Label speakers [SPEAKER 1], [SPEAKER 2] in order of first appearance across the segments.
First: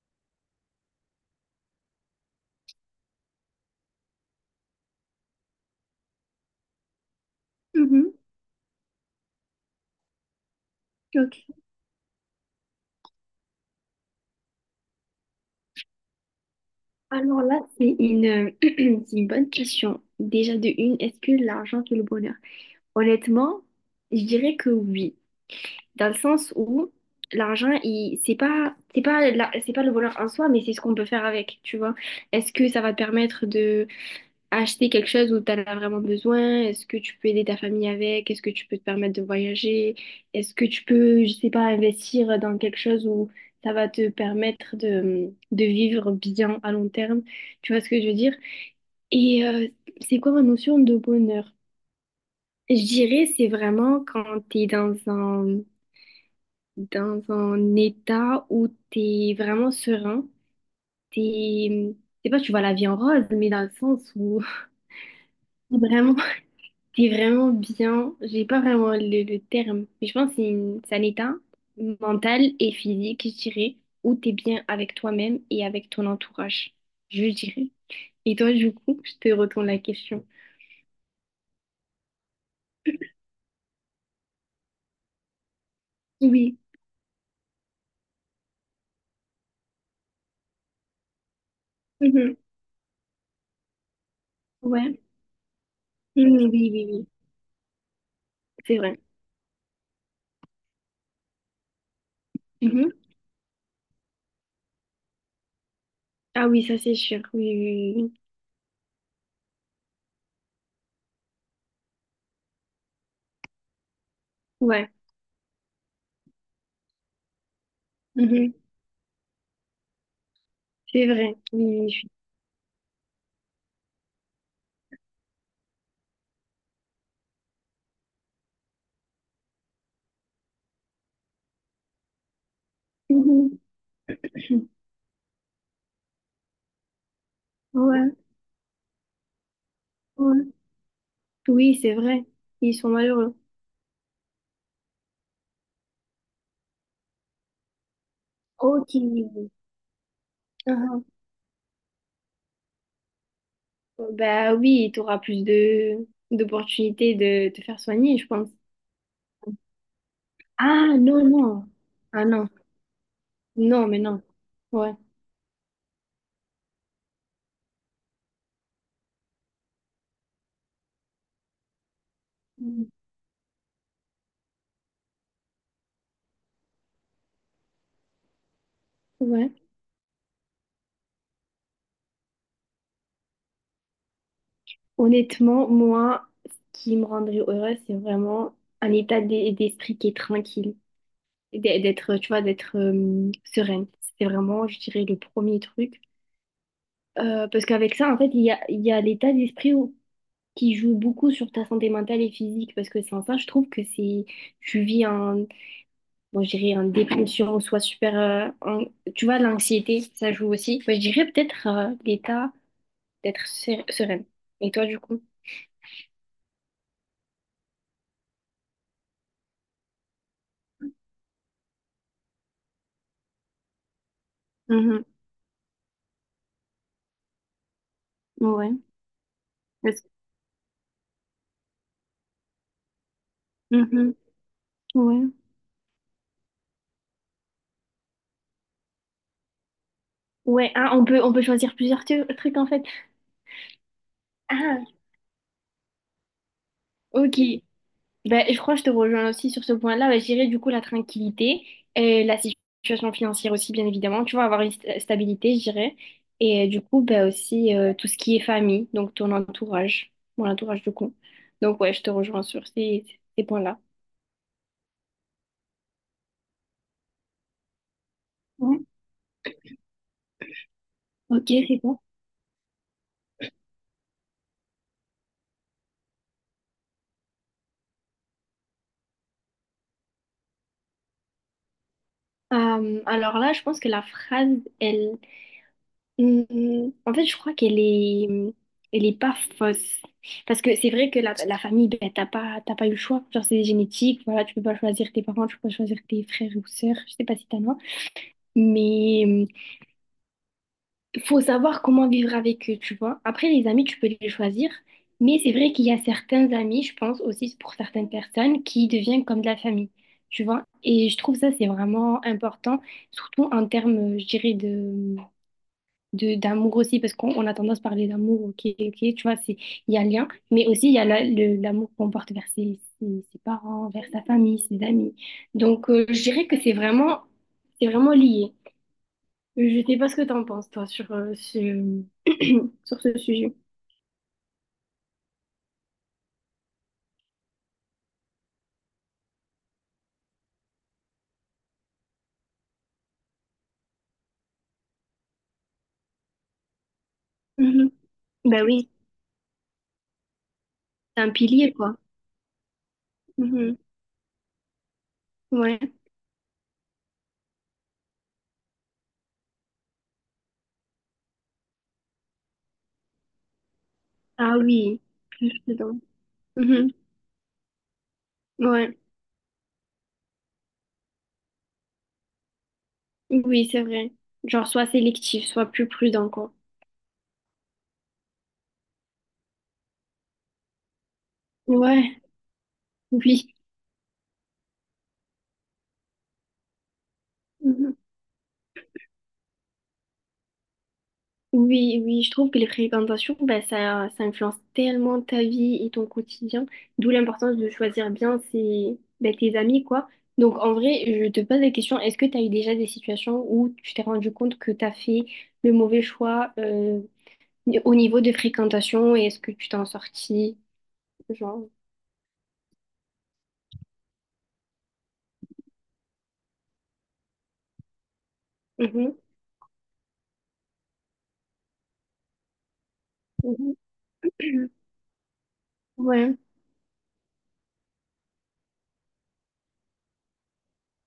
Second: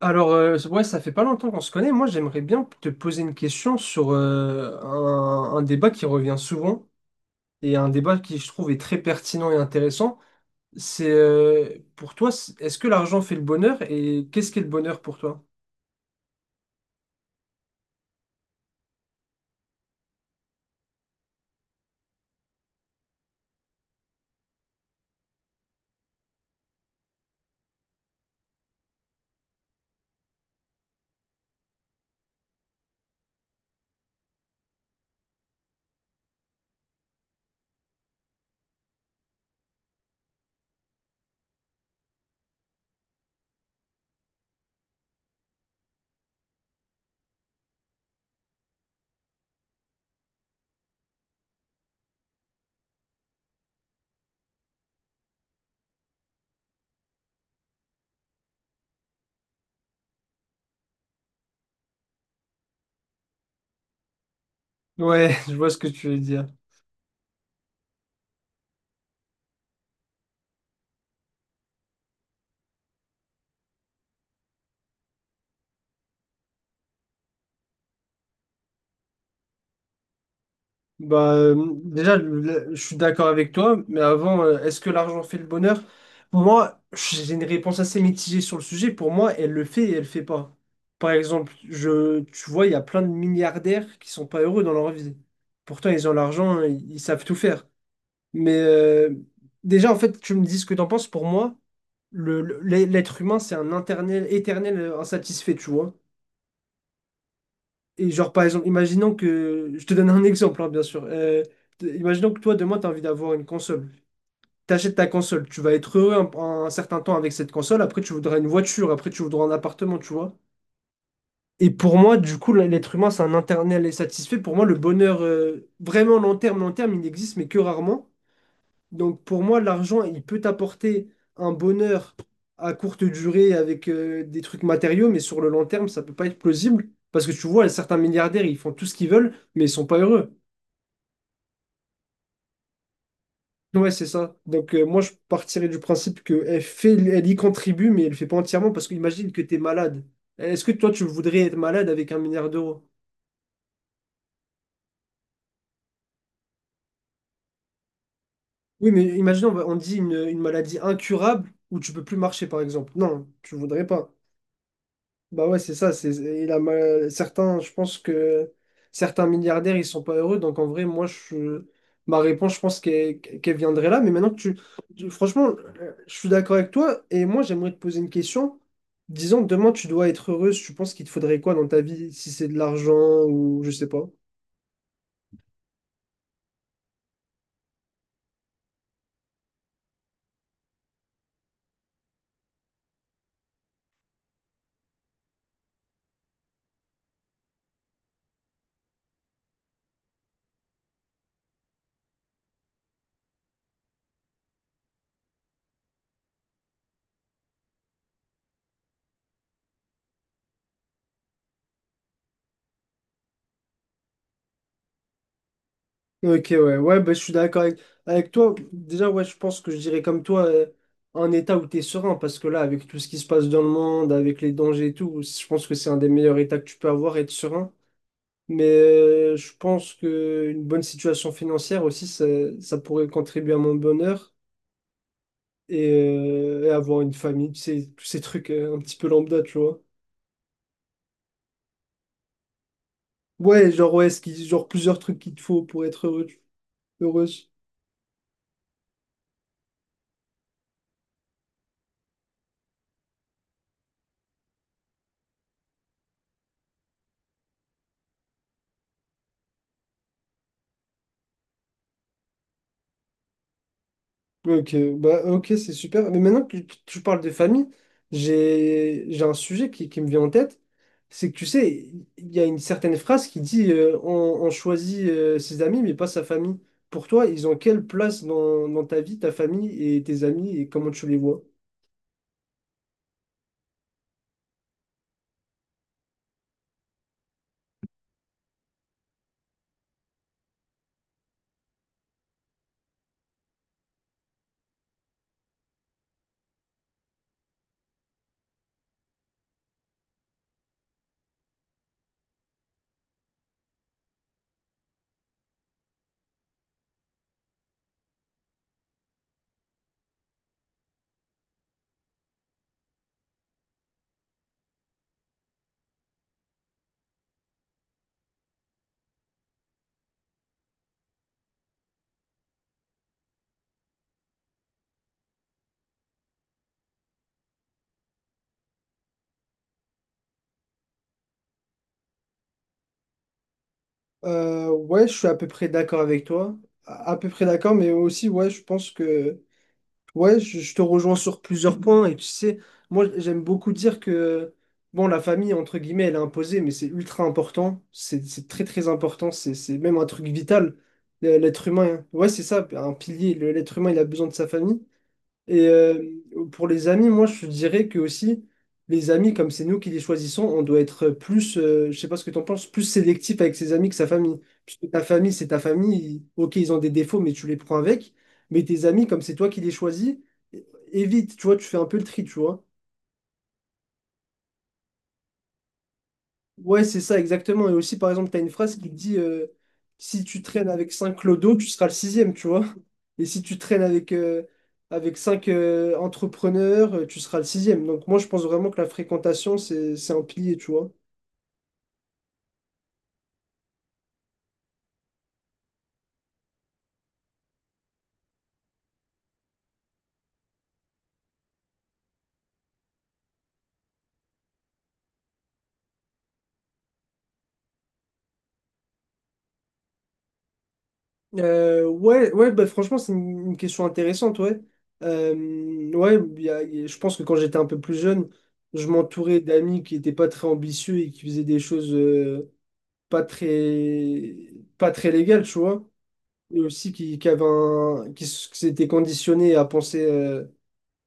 [SPEAKER 1] Alors, ouais, ça fait pas longtemps qu'on se connaît. Moi, j'aimerais bien te poser une question sur un débat qui revient souvent et un
[SPEAKER 2] Mhm,
[SPEAKER 1] débat qui, je trouve, est très pertinent et intéressant. C'est
[SPEAKER 2] ok.
[SPEAKER 1] pour toi, est-ce que l'argent fait le bonheur et qu'est-ce qu'est le bonheur pour toi?
[SPEAKER 2] Alors là, c'est une, c'est une bonne question. Déjà de une, est-ce que l'argent fait le bonheur? Honnêtement, je dirais que oui, dans le sens où l'argent, il, c'est pas le bonheur en soi, mais c'est ce qu'on peut faire avec, tu vois. Est-ce que ça va te permettre de acheter quelque chose où tu en as vraiment besoin? Est-ce que tu peux aider ta famille avec? Est-ce que tu peux te permettre de voyager? Est-ce que tu peux, je sais pas, investir dans quelque chose où ça va te permettre de vivre bien à long terme? Tu vois ce que je veux dire? Et c'est quoi ma notion de bonheur? Je dirais, c'est vraiment quand tu es dans un état où tu es vraiment serein. T'es, c'est pas, Tu vois la vie en rose, mais dans le sens où
[SPEAKER 1] Ouais, je vois ce que tu
[SPEAKER 2] vraiment
[SPEAKER 1] veux dire.
[SPEAKER 2] c'est vraiment bien. J'ai pas vraiment le terme, mais je pense que c'est un état mental et physique, je dirais, où t'es bien avec toi-même et avec ton entourage, je dirais. Et toi, du coup, je te retourne la question.
[SPEAKER 1] Bah, déjà, je suis d'accord avec toi, mais avant, est-ce que l'argent fait le bonheur? Pour
[SPEAKER 2] Oui.
[SPEAKER 1] moi, j'ai une réponse assez mitigée sur le sujet. Pour moi, elle le fait et elle le fait pas. Par exemple,
[SPEAKER 2] Mhm.
[SPEAKER 1] tu vois, il y a plein de milliardaires qui sont pas heureux dans leur
[SPEAKER 2] Ouais.
[SPEAKER 1] vie. Pourtant, ils ont
[SPEAKER 2] Mhm.
[SPEAKER 1] l'argent,
[SPEAKER 2] Oui, oui,
[SPEAKER 1] ils
[SPEAKER 2] oui.
[SPEAKER 1] savent tout faire. Mais
[SPEAKER 2] C'est vrai.
[SPEAKER 1] déjà, en fait, tu me dis ce que t'en penses. Pour moi, le, le-
[SPEAKER 2] Mhm.
[SPEAKER 1] l'être humain, c'est un éternel insatisfait, tu vois.
[SPEAKER 2] Ah oui, ça c'est sûr. Oui, oui,
[SPEAKER 1] Et
[SPEAKER 2] oui.
[SPEAKER 1] genre, par exemple, imaginons que... Je te donne un exemple, hein, bien sûr. Imaginons que toi, demain, tu as envie d'avoir une console.
[SPEAKER 2] Oui. Ouais.
[SPEAKER 1] T'achètes ta console. Tu vas être heureux un certain temps avec cette console. Après, tu voudras une
[SPEAKER 2] Mhm.
[SPEAKER 1] voiture. Après, tu voudras un appartement, tu vois.
[SPEAKER 2] C'est vrai.
[SPEAKER 1] Et pour moi, du coup, l'être humain, c'est un internel et satisfait. Pour moi, le bonheur, vraiment long terme, il n'existe, mais que rarement. Donc pour moi, l'argent, il peut t'apporter un bonheur à courte durée
[SPEAKER 2] Mhm.
[SPEAKER 1] avec des trucs matériaux, mais sur le long terme, ça peut pas être plausible. Parce que tu vois, certains
[SPEAKER 2] Ouais,
[SPEAKER 1] milliardaires, ils font tout ce qu'ils veulent, mais ils sont pas heureux.
[SPEAKER 2] ouais. Oui, c'est vrai. Ils sont malheureux.
[SPEAKER 1] Ouais, c'est ça. Donc moi, je partirais du principe qu'elle fait, elle y contribue, mais elle fait pas entièrement, parce
[SPEAKER 2] Ok.
[SPEAKER 1] qu'imagine que tu es malade. Est-ce que toi,
[SPEAKER 2] Ah.
[SPEAKER 1] tu voudrais être malade avec un milliard d'euros?
[SPEAKER 2] Bah oui, tu auras plus de d'opportunités de te faire soigner, je pense.
[SPEAKER 1] Oui, mais imagine, on dit une maladie
[SPEAKER 2] Ah non,
[SPEAKER 1] incurable
[SPEAKER 2] non.
[SPEAKER 1] où tu peux plus
[SPEAKER 2] Ah
[SPEAKER 1] marcher,
[SPEAKER 2] non.
[SPEAKER 1] par exemple. Non, tu voudrais
[SPEAKER 2] Non, mais
[SPEAKER 1] pas.
[SPEAKER 2] non. Ouais.
[SPEAKER 1] Bah ouais, c'est ça. Certains, je pense que certains milliardaires, ils sont pas heureux. Donc en vrai, ma réponse, je pense
[SPEAKER 2] Mm.
[SPEAKER 1] qu'elle viendrait là. Mais maintenant que tu- franchement, je suis d'accord avec toi. Et moi, j'aimerais te poser une question. Disons,
[SPEAKER 2] Ouais.
[SPEAKER 1] demain, tu dois être heureuse. Tu penses qu'il te faudrait quoi dans ta vie? Si c'est de l'argent ou je sais pas.
[SPEAKER 2] Honnêtement, moi, ce qui me rendrait heureuse, c'est vraiment un état d'esprit qui est tranquille. D'être, tu vois, d'être sereine. C'est vraiment, je dirais, le premier truc. Parce qu'avec ça, en fait, il y a l'état d'esprit qui joue beaucoup sur ta santé mentale et physique. Parce que sans ça, je trouve que c'est, tu vis moi, je dirais en dépression, soit super. Tu vois, l'anxiété, ça joue aussi. Moi, je dirais peut-être l'état sereine. Et toi, du coup?
[SPEAKER 1] Ok, ouais, ouais, bah, je suis d'accord avec toi. Déjà, ouais, je pense que je dirais comme toi, un état où t'es serein, parce que là, avec tout ce qui se passe dans le monde, avec les dangers et
[SPEAKER 2] Mhm.
[SPEAKER 1] tout, je pense que c'est un des meilleurs états que tu peux avoir, être serein. Mais
[SPEAKER 2] Ouais.
[SPEAKER 1] je pense
[SPEAKER 2] Est-ce-
[SPEAKER 1] que une bonne situation financière aussi, ça pourrait contribuer à mon
[SPEAKER 2] Mhm.
[SPEAKER 1] bonheur
[SPEAKER 2] Ouais.
[SPEAKER 1] et avoir une famille, tu sais, tous ces trucs un petit peu lambda, tu vois.
[SPEAKER 2] Ouais, hein, on peut choisir plusieurs trucs en fait.
[SPEAKER 1] Ouais, genre, ouais, genre
[SPEAKER 2] Ah,
[SPEAKER 1] plusieurs trucs qu'il te faut pour être heureux,
[SPEAKER 2] ok.
[SPEAKER 1] heureuse.
[SPEAKER 2] Ben, je crois que je te rejoins aussi sur ce point-là. Ben, je dirais du coup la tranquillité, et la situation financière aussi, bien évidemment. Tu vois, avoir une stabilité, je dirais. Et du coup, ben, aussi tout ce qui est famille, donc ton entourage, mon entourage du coup. Donc ouais, je te rejoins sur ces, ces points-là.
[SPEAKER 1] Ouais, ok, bah, ok, c'est super. Mais maintenant que tu parles de famille,
[SPEAKER 2] Ouais,
[SPEAKER 1] j'ai un sujet qui me vient en tête. C'est que tu
[SPEAKER 2] ok, c'est
[SPEAKER 1] sais,
[SPEAKER 2] bon.
[SPEAKER 1] il y a une certaine phrase qui dit on choisit ses amis, mais pas sa famille. Pour toi, ils ont quelle place dans ta vie, ta famille et tes amis et comment tu les vois?
[SPEAKER 2] Alors là, je pense que la phrase, elle, hmm, en fait, je crois qu'elle est, elle est pas fausse. Parce que c'est vrai que la famille, ben, t'as pas eu le choix. Genre, c'est génétique, voilà, tu peux pas choisir tes parents, tu peux pas choisir tes frères ou sœurs. Je sais pas si t'en as. Mais il faut savoir comment vivre avec eux, tu vois. Après, les amis, tu peux les choisir. Mais c'est vrai qu'il y a certains amis, je pense aussi pour certaines personnes, qui deviennent comme de la famille, tu vois. Et je trouve ça, c'est vraiment important, surtout en termes, je dirais, de de d'amour aussi parce qu'on on a tendance à parler d'amour, ok, ok, tu vois, c'est il y a le lien mais aussi il y a l'amour qu'on porte vers ses parents, vers sa famille, ses amis, donc je dirais que c'est vraiment lié. Je sais pas ce que t'en penses toi sur ce sur ce sujet.
[SPEAKER 1] Ouais, je suis à peu près d'accord avec toi. À peu près d'accord, mais aussi, ouais, je pense que. Ouais, je te rejoins sur plusieurs points. Et tu sais, moi, j'aime beaucoup dire que, bon, la famille, entre guillemets, elle est imposée, mais c'est ultra important.
[SPEAKER 2] Mhm.
[SPEAKER 1] C'est
[SPEAKER 2] Bah
[SPEAKER 1] très, très
[SPEAKER 2] oui,
[SPEAKER 1] important. C'est même un truc vital,
[SPEAKER 2] c'est un
[SPEAKER 1] l'être
[SPEAKER 2] pilier quoi.
[SPEAKER 1] humain, hein. Ouais, c'est ça, un pilier.
[SPEAKER 2] Mhm.
[SPEAKER 1] L'être humain, il a besoin de sa famille. Et
[SPEAKER 2] Ouais,
[SPEAKER 1] pour les amis, moi, je dirais que aussi, les amis, comme c'est nous qui les choisissons, on doit être plus, je sais pas ce que tu en penses, plus sélectif avec ses amis que sa famille.
[SPEAKER 2] ah
[SPEAKER 1] Puisque
[SPEAKER 2] oui,
[SPEAKER 1] ta famille,
[SPEAKER 2] je
[SPEAKER 1] c'est ta
[SPEAKER 2] suis
[SPEAKER 1] famille.
[SPEAKER 2] dedans.
[SPEAKER 1] Ok, ils ont des
[SPEAKER 2] Mhm.
[SPEAKER 1] défauts, mais tu les prends avec. Mais tes
[SPEAKER 2] Ouais,
[SPEAKER 1] amis, comme c'est toi qui les choisis, é- évite, tu vois, tu fais un peu le tri, tu vois.
[SPEAKER 2] oui, c'est vrai, genre soit sélectif soit plus prudent quoi.
[SPEAKER 1] Ouais, c'est ça, exactement. Et aussi, par exemple, tu as une phrase qui dit si tu traînes avec 5 clodos, tu seras le
[SPEAKER 2] Ouais,
[SPEAKER 1] sixième, tu vois. Et si
[SPEAKER 2] oui.
[SPEAKER 1] tu traînes avec, avec 5 entrepreneurs, tu seras le sixième.
[SPEAKER 2] Mhm.
[SPEAKER 1] Donc, moi, je pense vraiment que la fréquentation, c'est un pilier, tu vois.
[SPEAKER 2] Oui, oui, je trouve que les fréquentations, bah, ça influence tellement ta vie et ton quotidien, d'où l'importance de choisir bien ses, bah, tes amis, quoi. Donc, en vrai, je te pose la question, est-ce que tu as eu déjà des situations où tu t'es rendu compte que tu as fait le mauvais choix au niveau de fréquentation et est-ce que tu t'en sortis, genre...
[SPEAKER 1] Ouais, ouais bah, franchement, c'est une question intéressante, ouais. Euh, ouais, je pense que quand j'étais un peu plus jeune, je
[SPEAKER 2] Mhm,
[SPEAKER 1] m'entourais d'amis qui n'étaient pas très ambitieux et qui faisaient des choses pas
[SPEAKER 2] mhm.
[SPEAKER 1] très, pas très légales, tu vois.
[SPEAKER 2] Ouais,
[SPEAKER 1] Et aussi qui avait qui s'était conditionné à penser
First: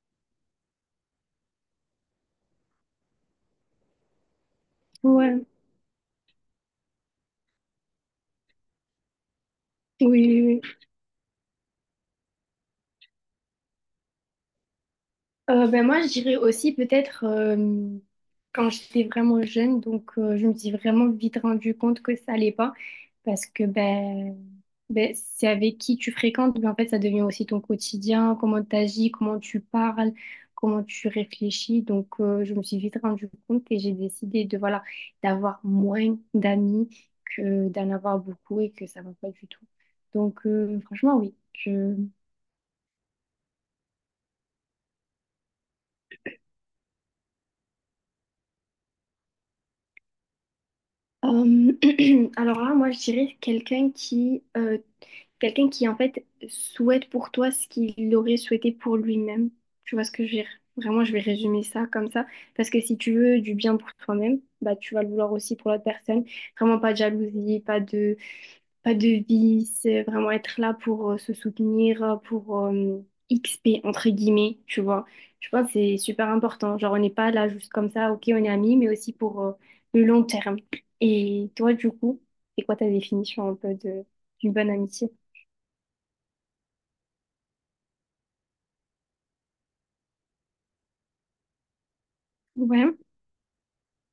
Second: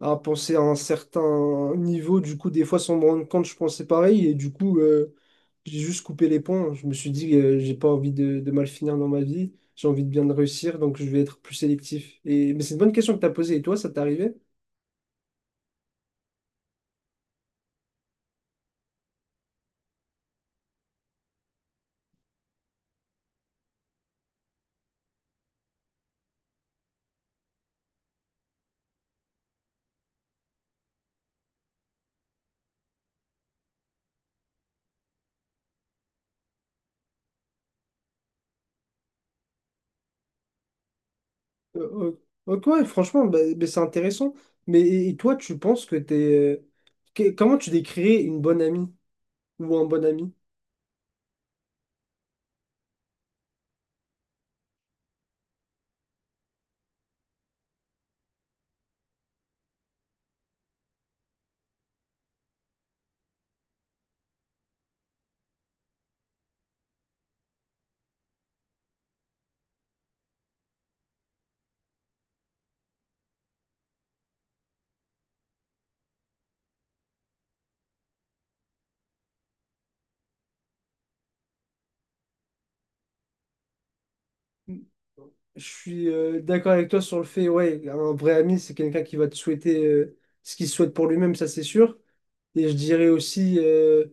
[SPEAKER 1] à penser à un certain niveau. Du coup, des fois, sans me rendre compte, je pensais pareil. Et du coup,
[SPEAKER 2] ouais,
[SPEAKER 1] j'ai juste coupé les ponts. Je me suis dit, j'ai pas envie de mal finir dans ma vie. J'ai envie
[SPEAKER 2] oui,
[SPEAKER 1] de bien
[SPEAKER 2] oui,
[SPEAKER 1] réussir,
[SPEAKER 2] oui.
[SPEAKER 1] donc je vais être plus sélectif. Et... Mais c'est une bonne question que tu as posée. Et toi, ça t'est arrivé?
[SPEAKER 2] Ben moi, je dirais aussi peut-être quand j'étais vraiment jeune, donc je me suis vraiment vite rendu compte que ça allait pas, parce que ben, ben c'est avec qui tu fréquentes, ben en fait ça devient aussi ton quotidien, comment tu agis, comment tu parles, comment tu réfléchis. Donc je me suis vite rendu compte et j'ai décidé de voilà d'avoir moins d'amis que d'en avoir beaucoup et que ça va pas du tout. Donc franchement oui.
[SPEAKER 1] Euh, ok, ouais, franchement, bah, bah, c'est intéressant. Mais et toi, tu penses que t'es... comment tu décrirais une bonne amie ou un bon ami?
[SPEAKER 2] Alors là, moi, je dirais quelqu'un qui en fait souhaite pour toi ce qu'il aurait souhaité pour lui-même. Tu vois ce que je veux dire? Vraiment, je vais résumer ça comme ça. Parce que si tu veux du bien pour toi-même, bah, tu vas le vouloir aussi pour l'autre personne. Vraiment pas de jalousie, pas de vie, c'est vraiment être là pour se soutenir, pour XP, entre guillemets, tu vois. Je pense que c'est super important. Genre, on n'est pas là juste comme ça, ok, on est amis, mais aussi pour le long terme. Et toi, du coup, c'est quoi ta définition un peu de, d'une bonne amitié?
[SPEAKER 1] Je suis d'accord avec toi sur le fait, ouais, un vrai ami, c'est quelqu'un qui va te souhaiter ce qu'il souhaite pour lui-même, ça c'est sûr. Et je
[SPEAKER 2] Ouais.
[SPEAKER 1] dirais aussi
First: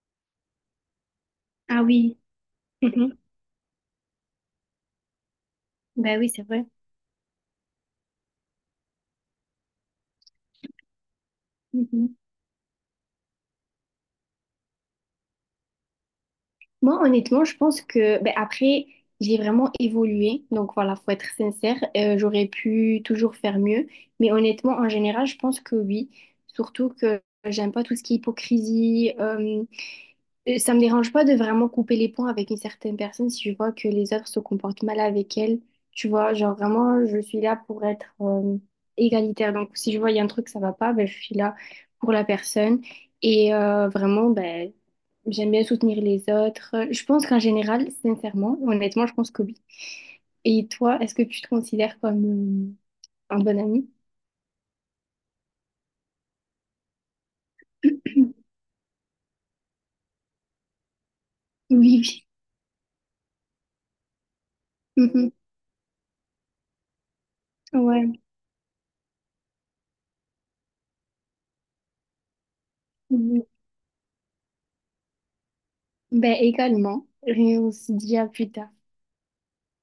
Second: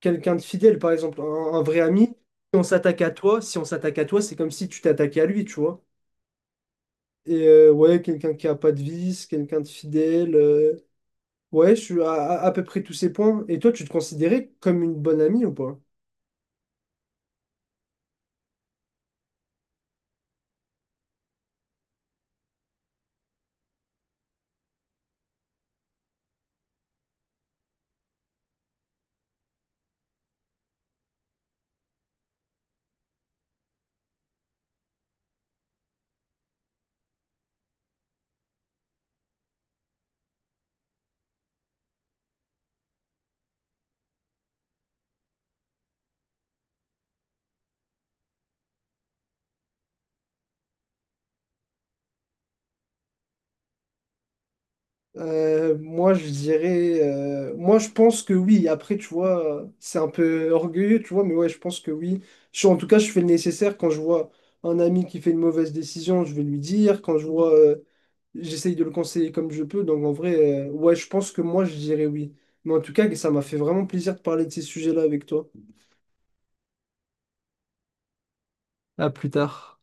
[SPEAKER 1] quelqu'un de fidèle, par exemple, un vrai
[SPEAKER 2] Ah
[SPEAKER 1] ami.
[SPEAKER 2] oui.
[SPEAKER 1] Si on s'attaque à
[SPEAKER 2] Mhm.
[SPEAKER 1] toi, Si on s'attaque à toi, c'est comme si tu t'attaquais à lui, tu vois.
[SPEAKER 2] Bah oui, c'est vrai.
[SPEAKER 1] Et ouais, quelqu'un qui a pas de vice, quelqu'un de fidèle. Ouais, je suis à peu près tous ces points. Et toi, tu te considérais comme une bonne amie ou pas?
[SPEAKER 2] Moi, honnêtement, je pense que, ben, après, j'ai vraiment évolué. Donc voilà, faut être sincère. J'aurais pu toujours faire mieux. Mais honnêtement, en général, je pense que oui. Surtout que j'aime pas tout ce qui est hypocrisie. Ça me dérange pas de vraiment couper les ponts avec une certaine personne si je vois que les autres se comportent mal avec elle. Tu vois, genre vraiment, je suis là pour être égalitaire. Donc si je vois il y a un truc ça va pas, ben, je suis là pour la personne. Et vraiment, ben, j'aime bien soutenir les autres. Je pense qu'en général, sincèrement, honnêtement, je pense que oui. Et toi, est-ce que tu te considères comme un bon ami?
[SPEAKER 1] Moi, je dirais, moi, je pense que oui. Après, tu vois, c'est un peu orgueilleux, tu vois, mais ouais, je pense que
[SPEAKER 2] Oui,
[SPEAKER 1] oui.
[SPEAKER 2] oui.
[SPEAKER 1] En tout cas, je fais le nécessaire. Quand je vois un ami qui fait
[SPEAKER 2] Mhm.
[SPEAKER 1] une mauvaise décision, je vais lui dire. Quand je vois,
[SPEAKER 2] Ouais.
[SPEAKER 1] j'essaye de le conseiller comme je peux. Donc, en vrai, ouais, je pense que moi, je dirais oui. Mais en tout cas, ça m'a
[SPEAKER 2] Mhm.
[SPEAKER 1] fait vraiment plaisir de parler de ces sujets-là avec toi.
[SPEAKER 2] Ben également. Et on se dit à plus tard.
[SPEAKER 1] À plus tard.